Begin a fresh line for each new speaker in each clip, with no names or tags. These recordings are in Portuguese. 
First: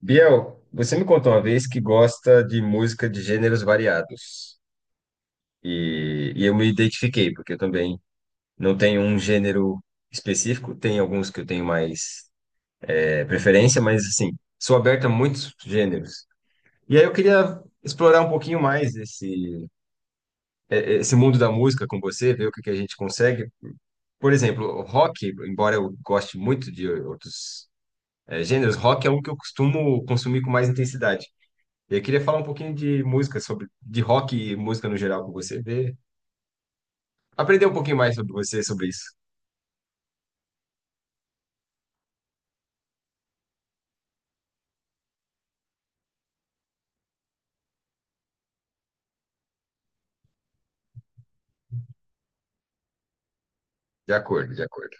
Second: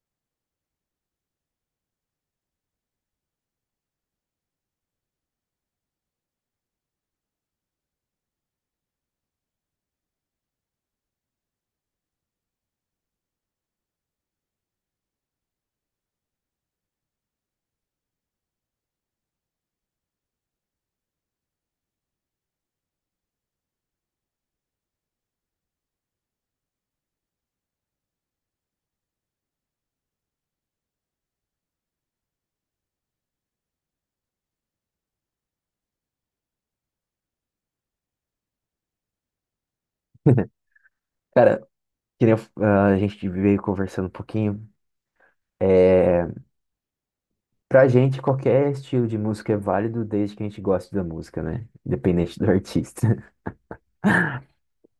Biel, você me contou uma vez que gosta de música de gêneros variados. E eu me identifiquei, porque eu também não tenho um gênero específico, tem alguns que eu tenho mais preferência, mas assim, sou aberto a muitos gêneros. E aí eu queria explorar um pouquinho mais esse mundo da música com você, ver o que que a gente consegue. Por exemplo, o rock, embora eu goste muito de outros gêneros, rock é um que eu costumo consumir com mais intensidade. Eu queria falar um pouquinho de de rock e música no geral com você, ver, aprender um pouquinho mais sobre você, sobre isso.
Cara, que nem eu- a gente veio conversando um pouquinho. É, Pra gente, qualquer estilo de música é válido desde que a gente goste da música, né? Independente do artista.
De acordo, de acordo.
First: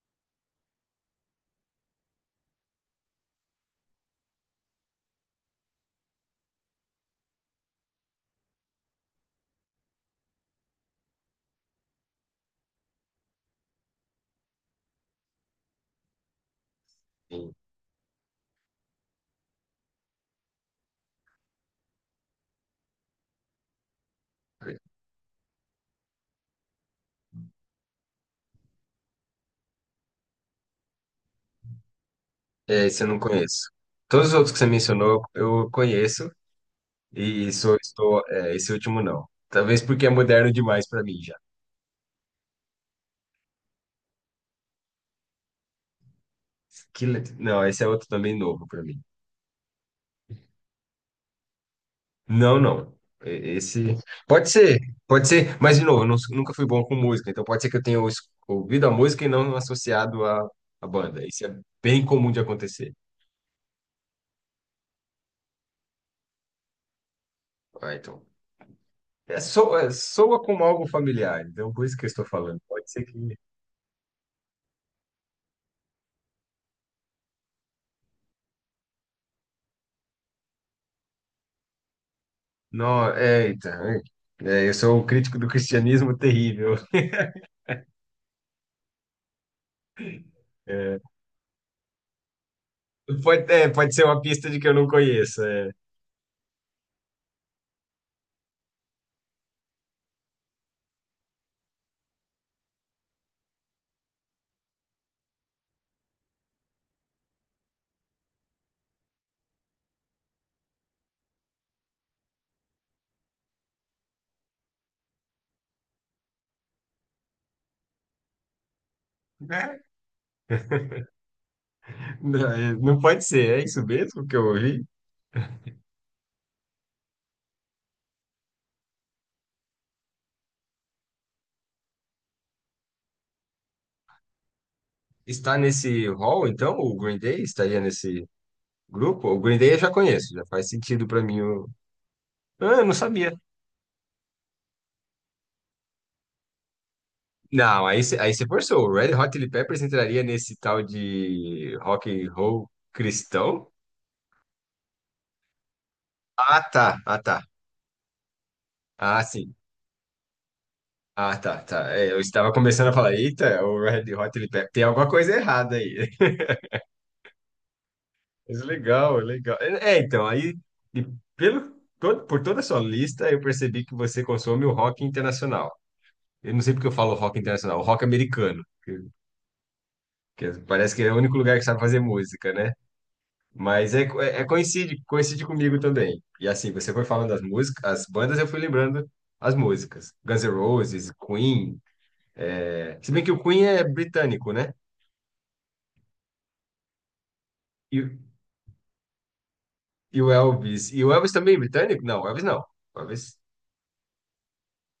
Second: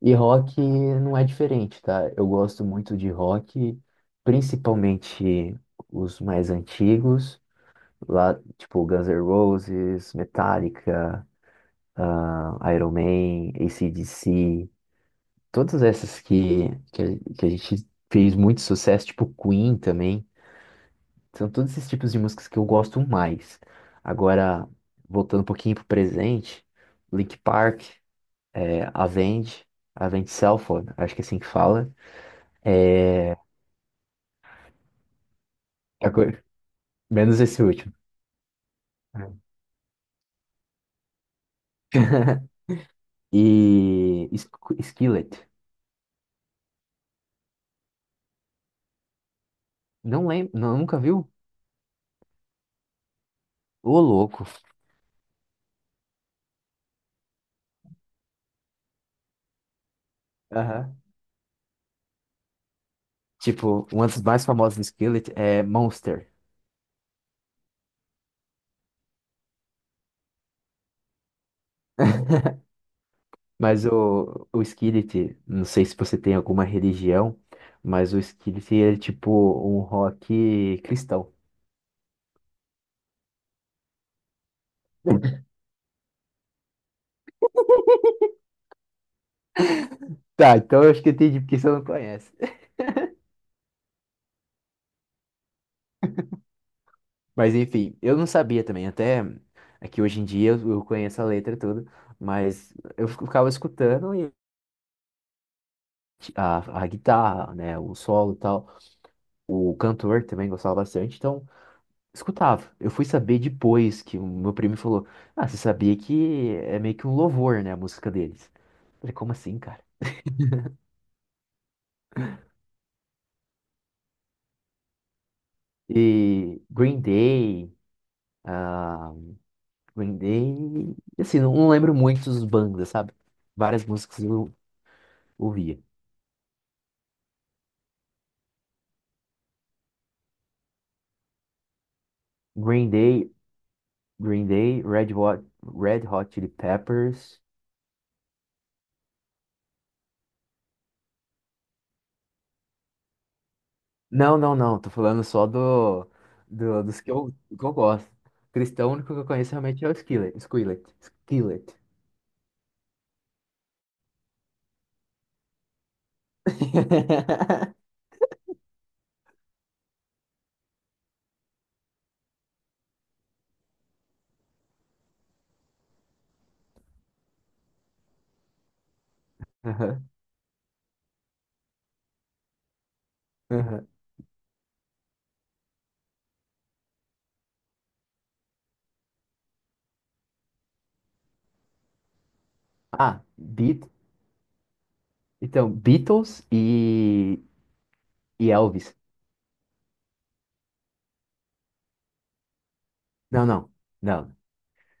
E rock não é diferente, tá? Eu gosto muito de rock, principalmente os mais antigos, lá, tipo Guns N' Roses, Metallica, Iron Man, AC/DC, todas essas que a
Sim.
gente fez muito sucesso, tipo Queen também. São todos esses tipos de músicas que eu gosto mais. Agora, voltando um pouquinho pro presente, Linkin Park, é, Avenged, Avenged Sevenfold, acho que é assim que fala.
É, esse eu não
É,
conheço. Todos os outros que você mencionou, eu conheço,
agora- Menos
e
esse último.
esse último não.
É.
Talvez porque é moderno demais para mim já.
E Skillet.
Skillet, não, esse é outro também novo para mim.
Não lembro, não, nunca viu?
Não, não. Esse
Ô, louco.
pode ser, pode ser, mas de novo, eu não- nunca fui bom com música, então pode ser que eu tenha ouvido a música e não associado à
Aham.
banda. Isso é bem comum de acontecer.
Tipo, uma das mais famosas do Skillet é Monster.
Ah, então. É, soa como algo familiar, então por isso que eu estou falando. Pode ser que.
Mas o Skillet, não sei se você tem alguma religião, mas o Skillet é tipo um rock cristão.
Não, é, eita. Eu sou um crítico do cristianismo terrível.
Tá, então eu
É,
acho que eu entendi porque você não conhece.
pode ser uma pista de que eu não conheço. É.
Mas enfim, eu não sabia também, até aqui hoje em dia eu conheço a letra toda, mas eu ficava escutando e a guitarra, né, o solo e tal. O cantor também gostava bastante, então escutava. Eu fui saber depois que o meu primo falou: ah, você sabia que é meio que um louvor, né, a música deles? Eu falei, como assim,
Né?
cara?
Não pode ser, é isso mesmo que eu ouvi?
E Green Day, ah, Green Day, assim, não lembro muito dos bandas, sabe? Várias músicas eu
Está
ouvia.
nesse hall, então? O Green Day estaria nesse grupo? O Green Day eu já conheço, já faz sentido para mim. Ah, eu
Green
não
Day,
sabia.
Green Day, Red Hot, Red Hot Chili Peppers.
Não, aí, cê- aí você forçou. O Red Hot Chili Peppers entraria nesse tal de rock and roll cristão?
Não, não, não, tô falando só
Ah, tá.
dos
Ah, tá.
que eu gosto. Cristão, o único que
Ah,
eu conheço
sim.
realmente é o Skillet,
Ah, tá,
Skillet.
tá. É, eu estava começando a falar, eita, o Red Hot Chili Peppers, tem alguma coisa errada aí. Mas legal, legal. É, é, então, aí, e pelo, todo, por toda a sua lista, eu percebi que você consome o rock internacional. Eu não sei porque eu falo rock internacional, o rock americano,
Aham,
parece que é o único lugar que sabe fazer música, né?
aham.
Coincide, coincide comigo também. E assim, você foi falando das músicas, as bandas, eu fui lembrando as músicas. Guns N' Roses, Queen. É, se
Ah,
bem que o Queen é
Beat...
britânico, né?
Então, Beatles
E, o-
e Elvis.
e o Elvis. E o Elvis também é britânico? Não, o Elvis não. O Elvis.
Não, não, não.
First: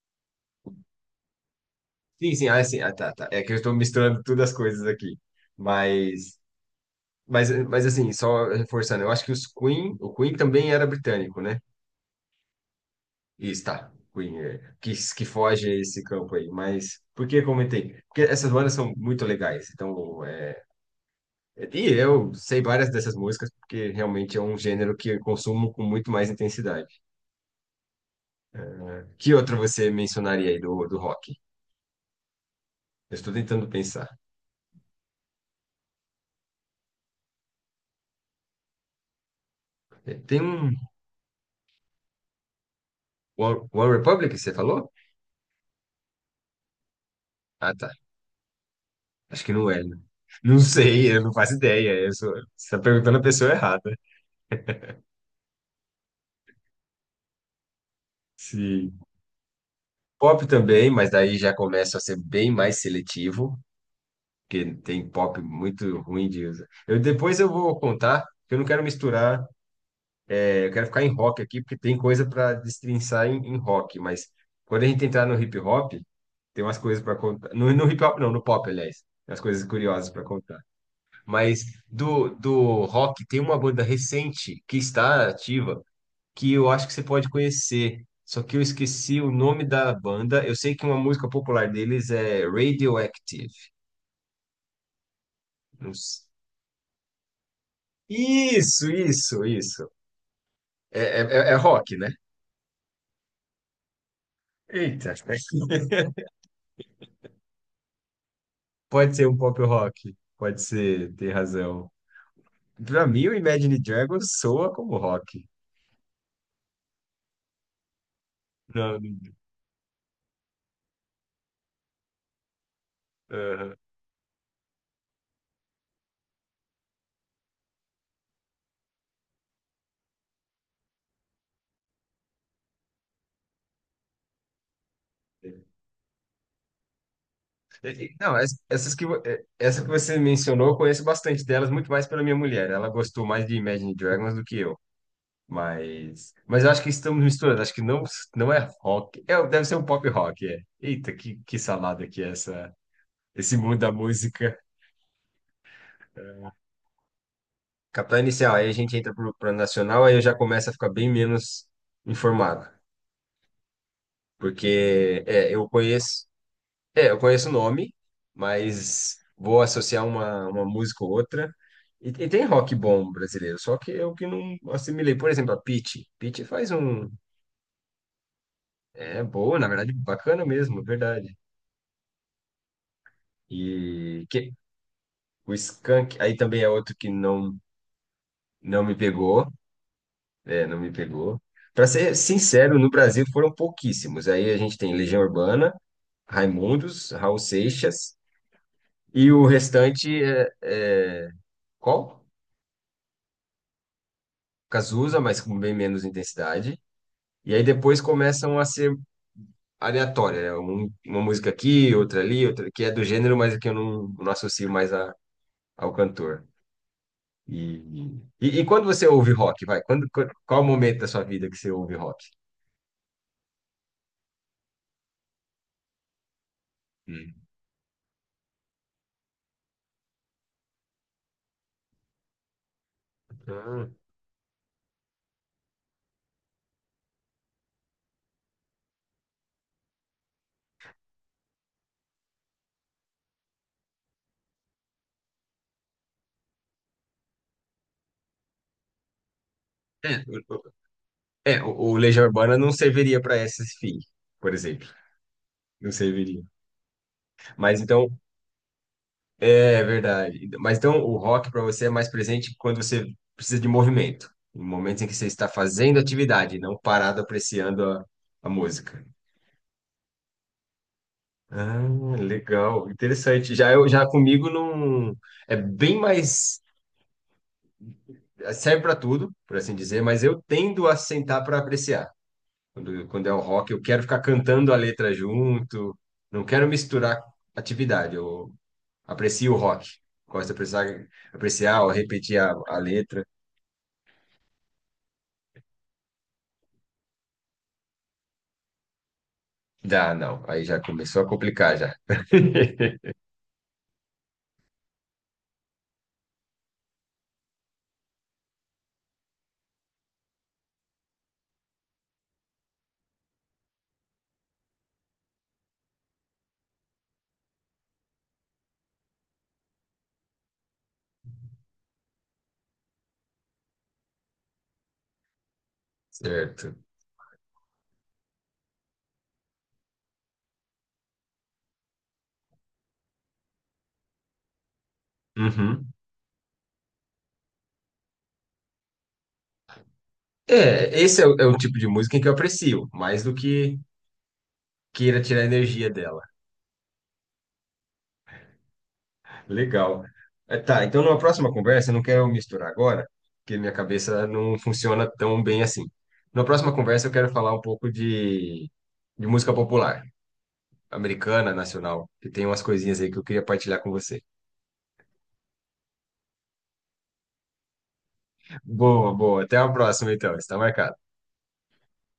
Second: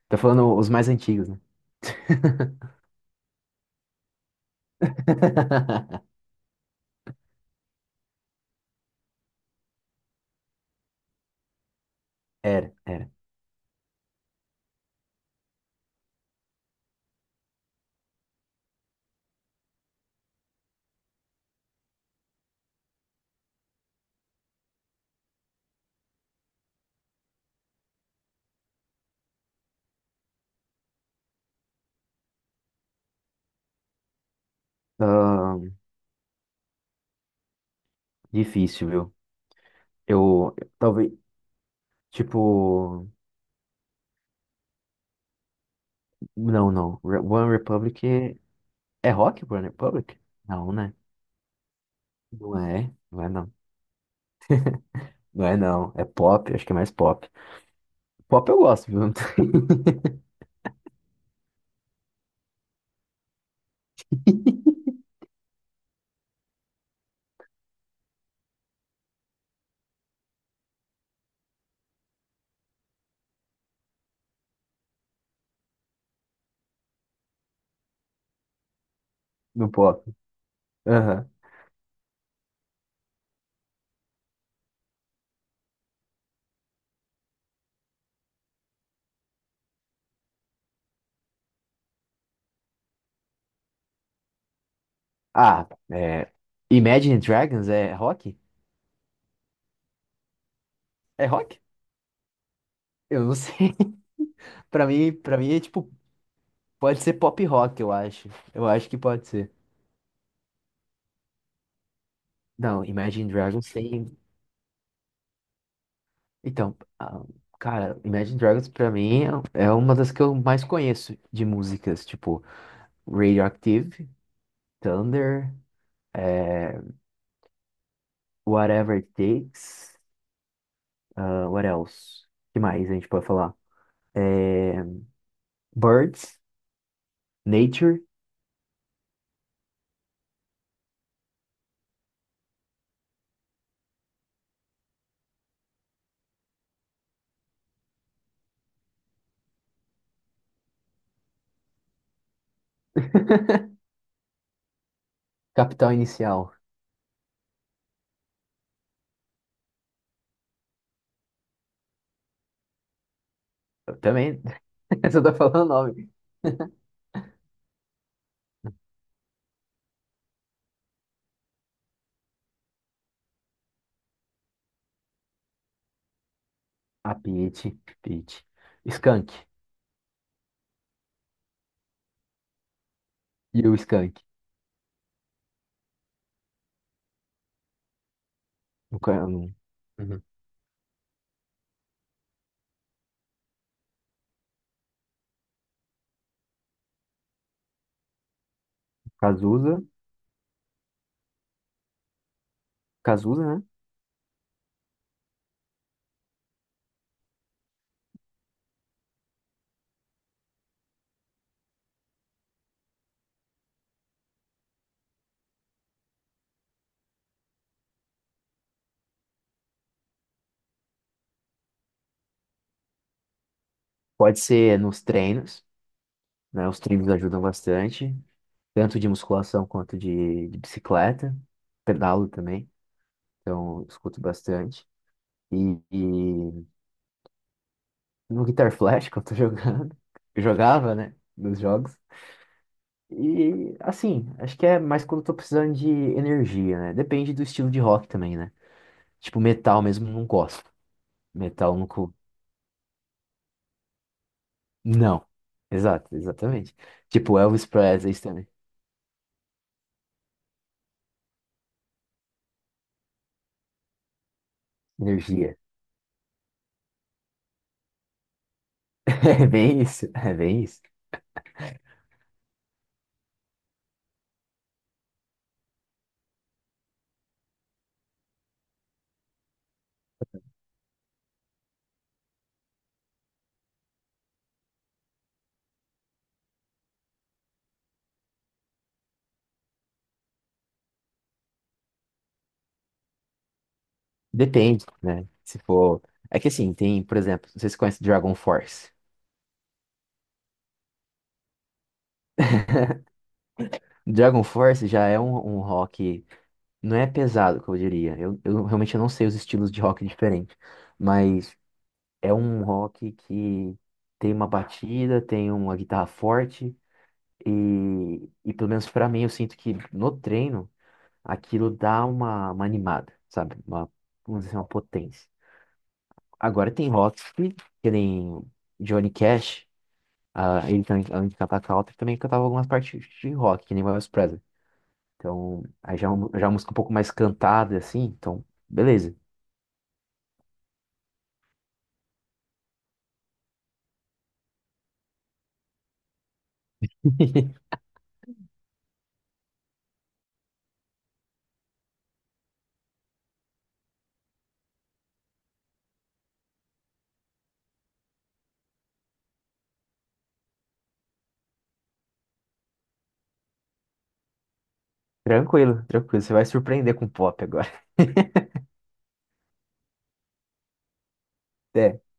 Tô falando os mais antigos, né?
Sim, sim, ah, sim. Ah, tá, tá. É que eu estou misturando todas as coisas aqui. Mas, mas assim, só reforçando, eu acho que o Queen também era britânico, né?
Era, era.
Isso, tá. Que foge a esse campo aí. Mas por que eu comentei? Porque essas bandas são muito legais. Então, é, e eu sei várias dessas músicas, porque realmente é um gênero que eu consumo com muito mais intensidade. Que outra você mencionaria aí do rock? Eu estou tentando pensar.
Ahn, Difícil, viu?
É, Tem
Eu,
um
talvez, tipo,
One Republic, você falou?
não, não. One
Ah, tá.
Republic é, é rock,
Acho que
One
não é, né?
Republic?
Não
Não, né?
sei, eu não faço ideia. Você está perguntando a
Não é
pessoa
não.
errada.
Não é não, é pop, acho que é mais pop. Pop eu gosto,
Sim.
viu?
Pop também, mas daí já começa a ser bem mais seletivo, porque tem pop muito ruim de usar. Depois eu vou contar, porque eu não quero misturar, eu quero ficar em rock aqui, porque tem coisa para destrinçar em rock, mas quando a gente entrar no hip hop. Tem umas coisas para contar. No hip hop, não, no pop, aliás. Tem umas coisas
No pop.
curiosas para contar.
Aham.
Mas do rock, tem uma banda recente que está ativa que eu acho que você pode conhecer. Só que eu esqueci o nome da banda. Eu sei que uma música popular deles é Radioactive.
Ah,
Não s-
é, Imagine Dragons é rock?
Isso, isso, isso. É, é,
É
é é
rock?
rock, né?
Eu não sei.
Eita.
Para mim é tipo, pode ser pop rock, eu acho. Eu acho que
Pode ser
pode
um
ser.
pop rock. Pode ser, tem razão.
Não,
Pra mim,
Imagine
o
Dragons
Imagine
tem.
Dragons soa como rock.
Então, cara, Imagine Dragons pra
Não,
mim
não-
é uma das que eu mais conheço de músicas, tipo
aham.
Radioactive, Thunder, é, Whatever It Takes, ah, what else? Que mais a gente pode falar? É, Birds, Nature,
Não, essa que você mencionou, eu conheço bastante delas, muito mais pela minha mulher. Ela gostou mais de Imagine Dragons do que eu. Mas eu acho que estamos misturando. Acho que não, não é rock. É, deve ser um pop rock, é. Eita, que salada que é essa, esse mundo da música.
Capital Inicial.
Capital inicial, aí a gente entra pro plano nacional, aí eu já começo a ficar bem menos informado.
Eu também. Você
Porque
tá
é, eu
falando nome.
conheço. É, eu conheço o nome, mas vou associar uma música ou outra. Tem rock bom brasileiro, só que eu que não assimilei. Por exemplo, a Pitty. Pitty faz um.
A Pitty, Pitty.
É
Skank.
boa, na verdade, bacana mesmo, é verdade.
E o Skank.
E que, o Skank, aí também é outro que não, não me
No ca-
pegou.
no- Uhum.
É, não me pegou. Pra ser sincero, no Brasil foram pouquíssimos. Aí a gente tem Legião Urbana, Raimundos, Raul Seixas, e o
Cazuza.
restante é... Qual?
Cazuza, né?
Cazuza, mas com bem menos intensidade. E aí depois começam a ser aleatórias, né? Uma música aqui, outra ali, outra que é do gênero, mas que eu não associo mais ao cantor. E, e quando você ouve rock, vai? Qual o momento da sua vida que você ouve rock?
Pode ser nos treinos, né? Os treinos
Hum.
ajudam bastante, tanto de musculação quanto de bicicleta. Pedalo também, então eu
Ah.
escuto bastante. E no Guitar Flash, que eu tô jogando, eu jogava, né? Nos jogos. E assim, acho que é mais quando eu tô precisando de energia, né? Depende do estilo de rock também, né? Tipo, metal mesmo
É,
não
o,
gosto.
o-
Metal não
o
nunca.
Legião Urbana não serviria para esse fim, por exemplo.
Não.
Não
Exato,
serviria.
exatamente. Tipo, Elvis
Mas então,
Presley isso também.
é verdade. Mas então o rock para você é mais presente quando você precisa de movimento, em momentos em que você está
Energia.
fazendo atividade, não parado apreciando a música.
É bem isso, é bem isso.
Ah, legal, interessante. Já eu já comigo não é bem mais serve para tudo, por assim dizer, mas eu tendo a sentar para apreciar. Quando é o rock, eu quero ficar cantando a letra junto, não quero misturar atividade. Eu aprecio o rock. Gosto de apreciar, apreciar ou repetir a letra.
Depende, né? Se for. É que assim, tem, por exemplo, vocês conhecem Dragon Force.
Dá, não. Aí já começou a complicar já.
Dragon Force já é um rock. Não é pesado, que eu diria. Eu realmente não sei os estilos de rock diferentes. Mas. É um rock que tem uma batida, tem uma guitarra forte e pelo menos pra mim eu sinto que no treino aquilo dá uma animada, sabe? Uma, vamos dizer, uma potência. Agora
Certo.
tem rock que nem Johnny Cash, ah, ele também, além de cantar country, também cantava algumas partes de rock, que nem Elvis Presley. Então,
Uhum.
aí já, é um- já é uma música um pouco mais cantada, assim, então, beleza.
É, esse é é o tipo de música em que eu aprecio, mais do que queira tirar a energia dela. Legal. É, tá, então numa próxima conversa, eu não quero misturar agora, porque minha cabeça não funciona tão bem assim. Na próxima conversa, eu quero falar um pouco de música popular, americana, nacional, que tem umas coisinhas aí que eu queria partilhar com você.
Tranquilo, tranquilo, você vai surpreender com pop agora.
Boa, boa. Até a próxima, então. Está marcado.
É.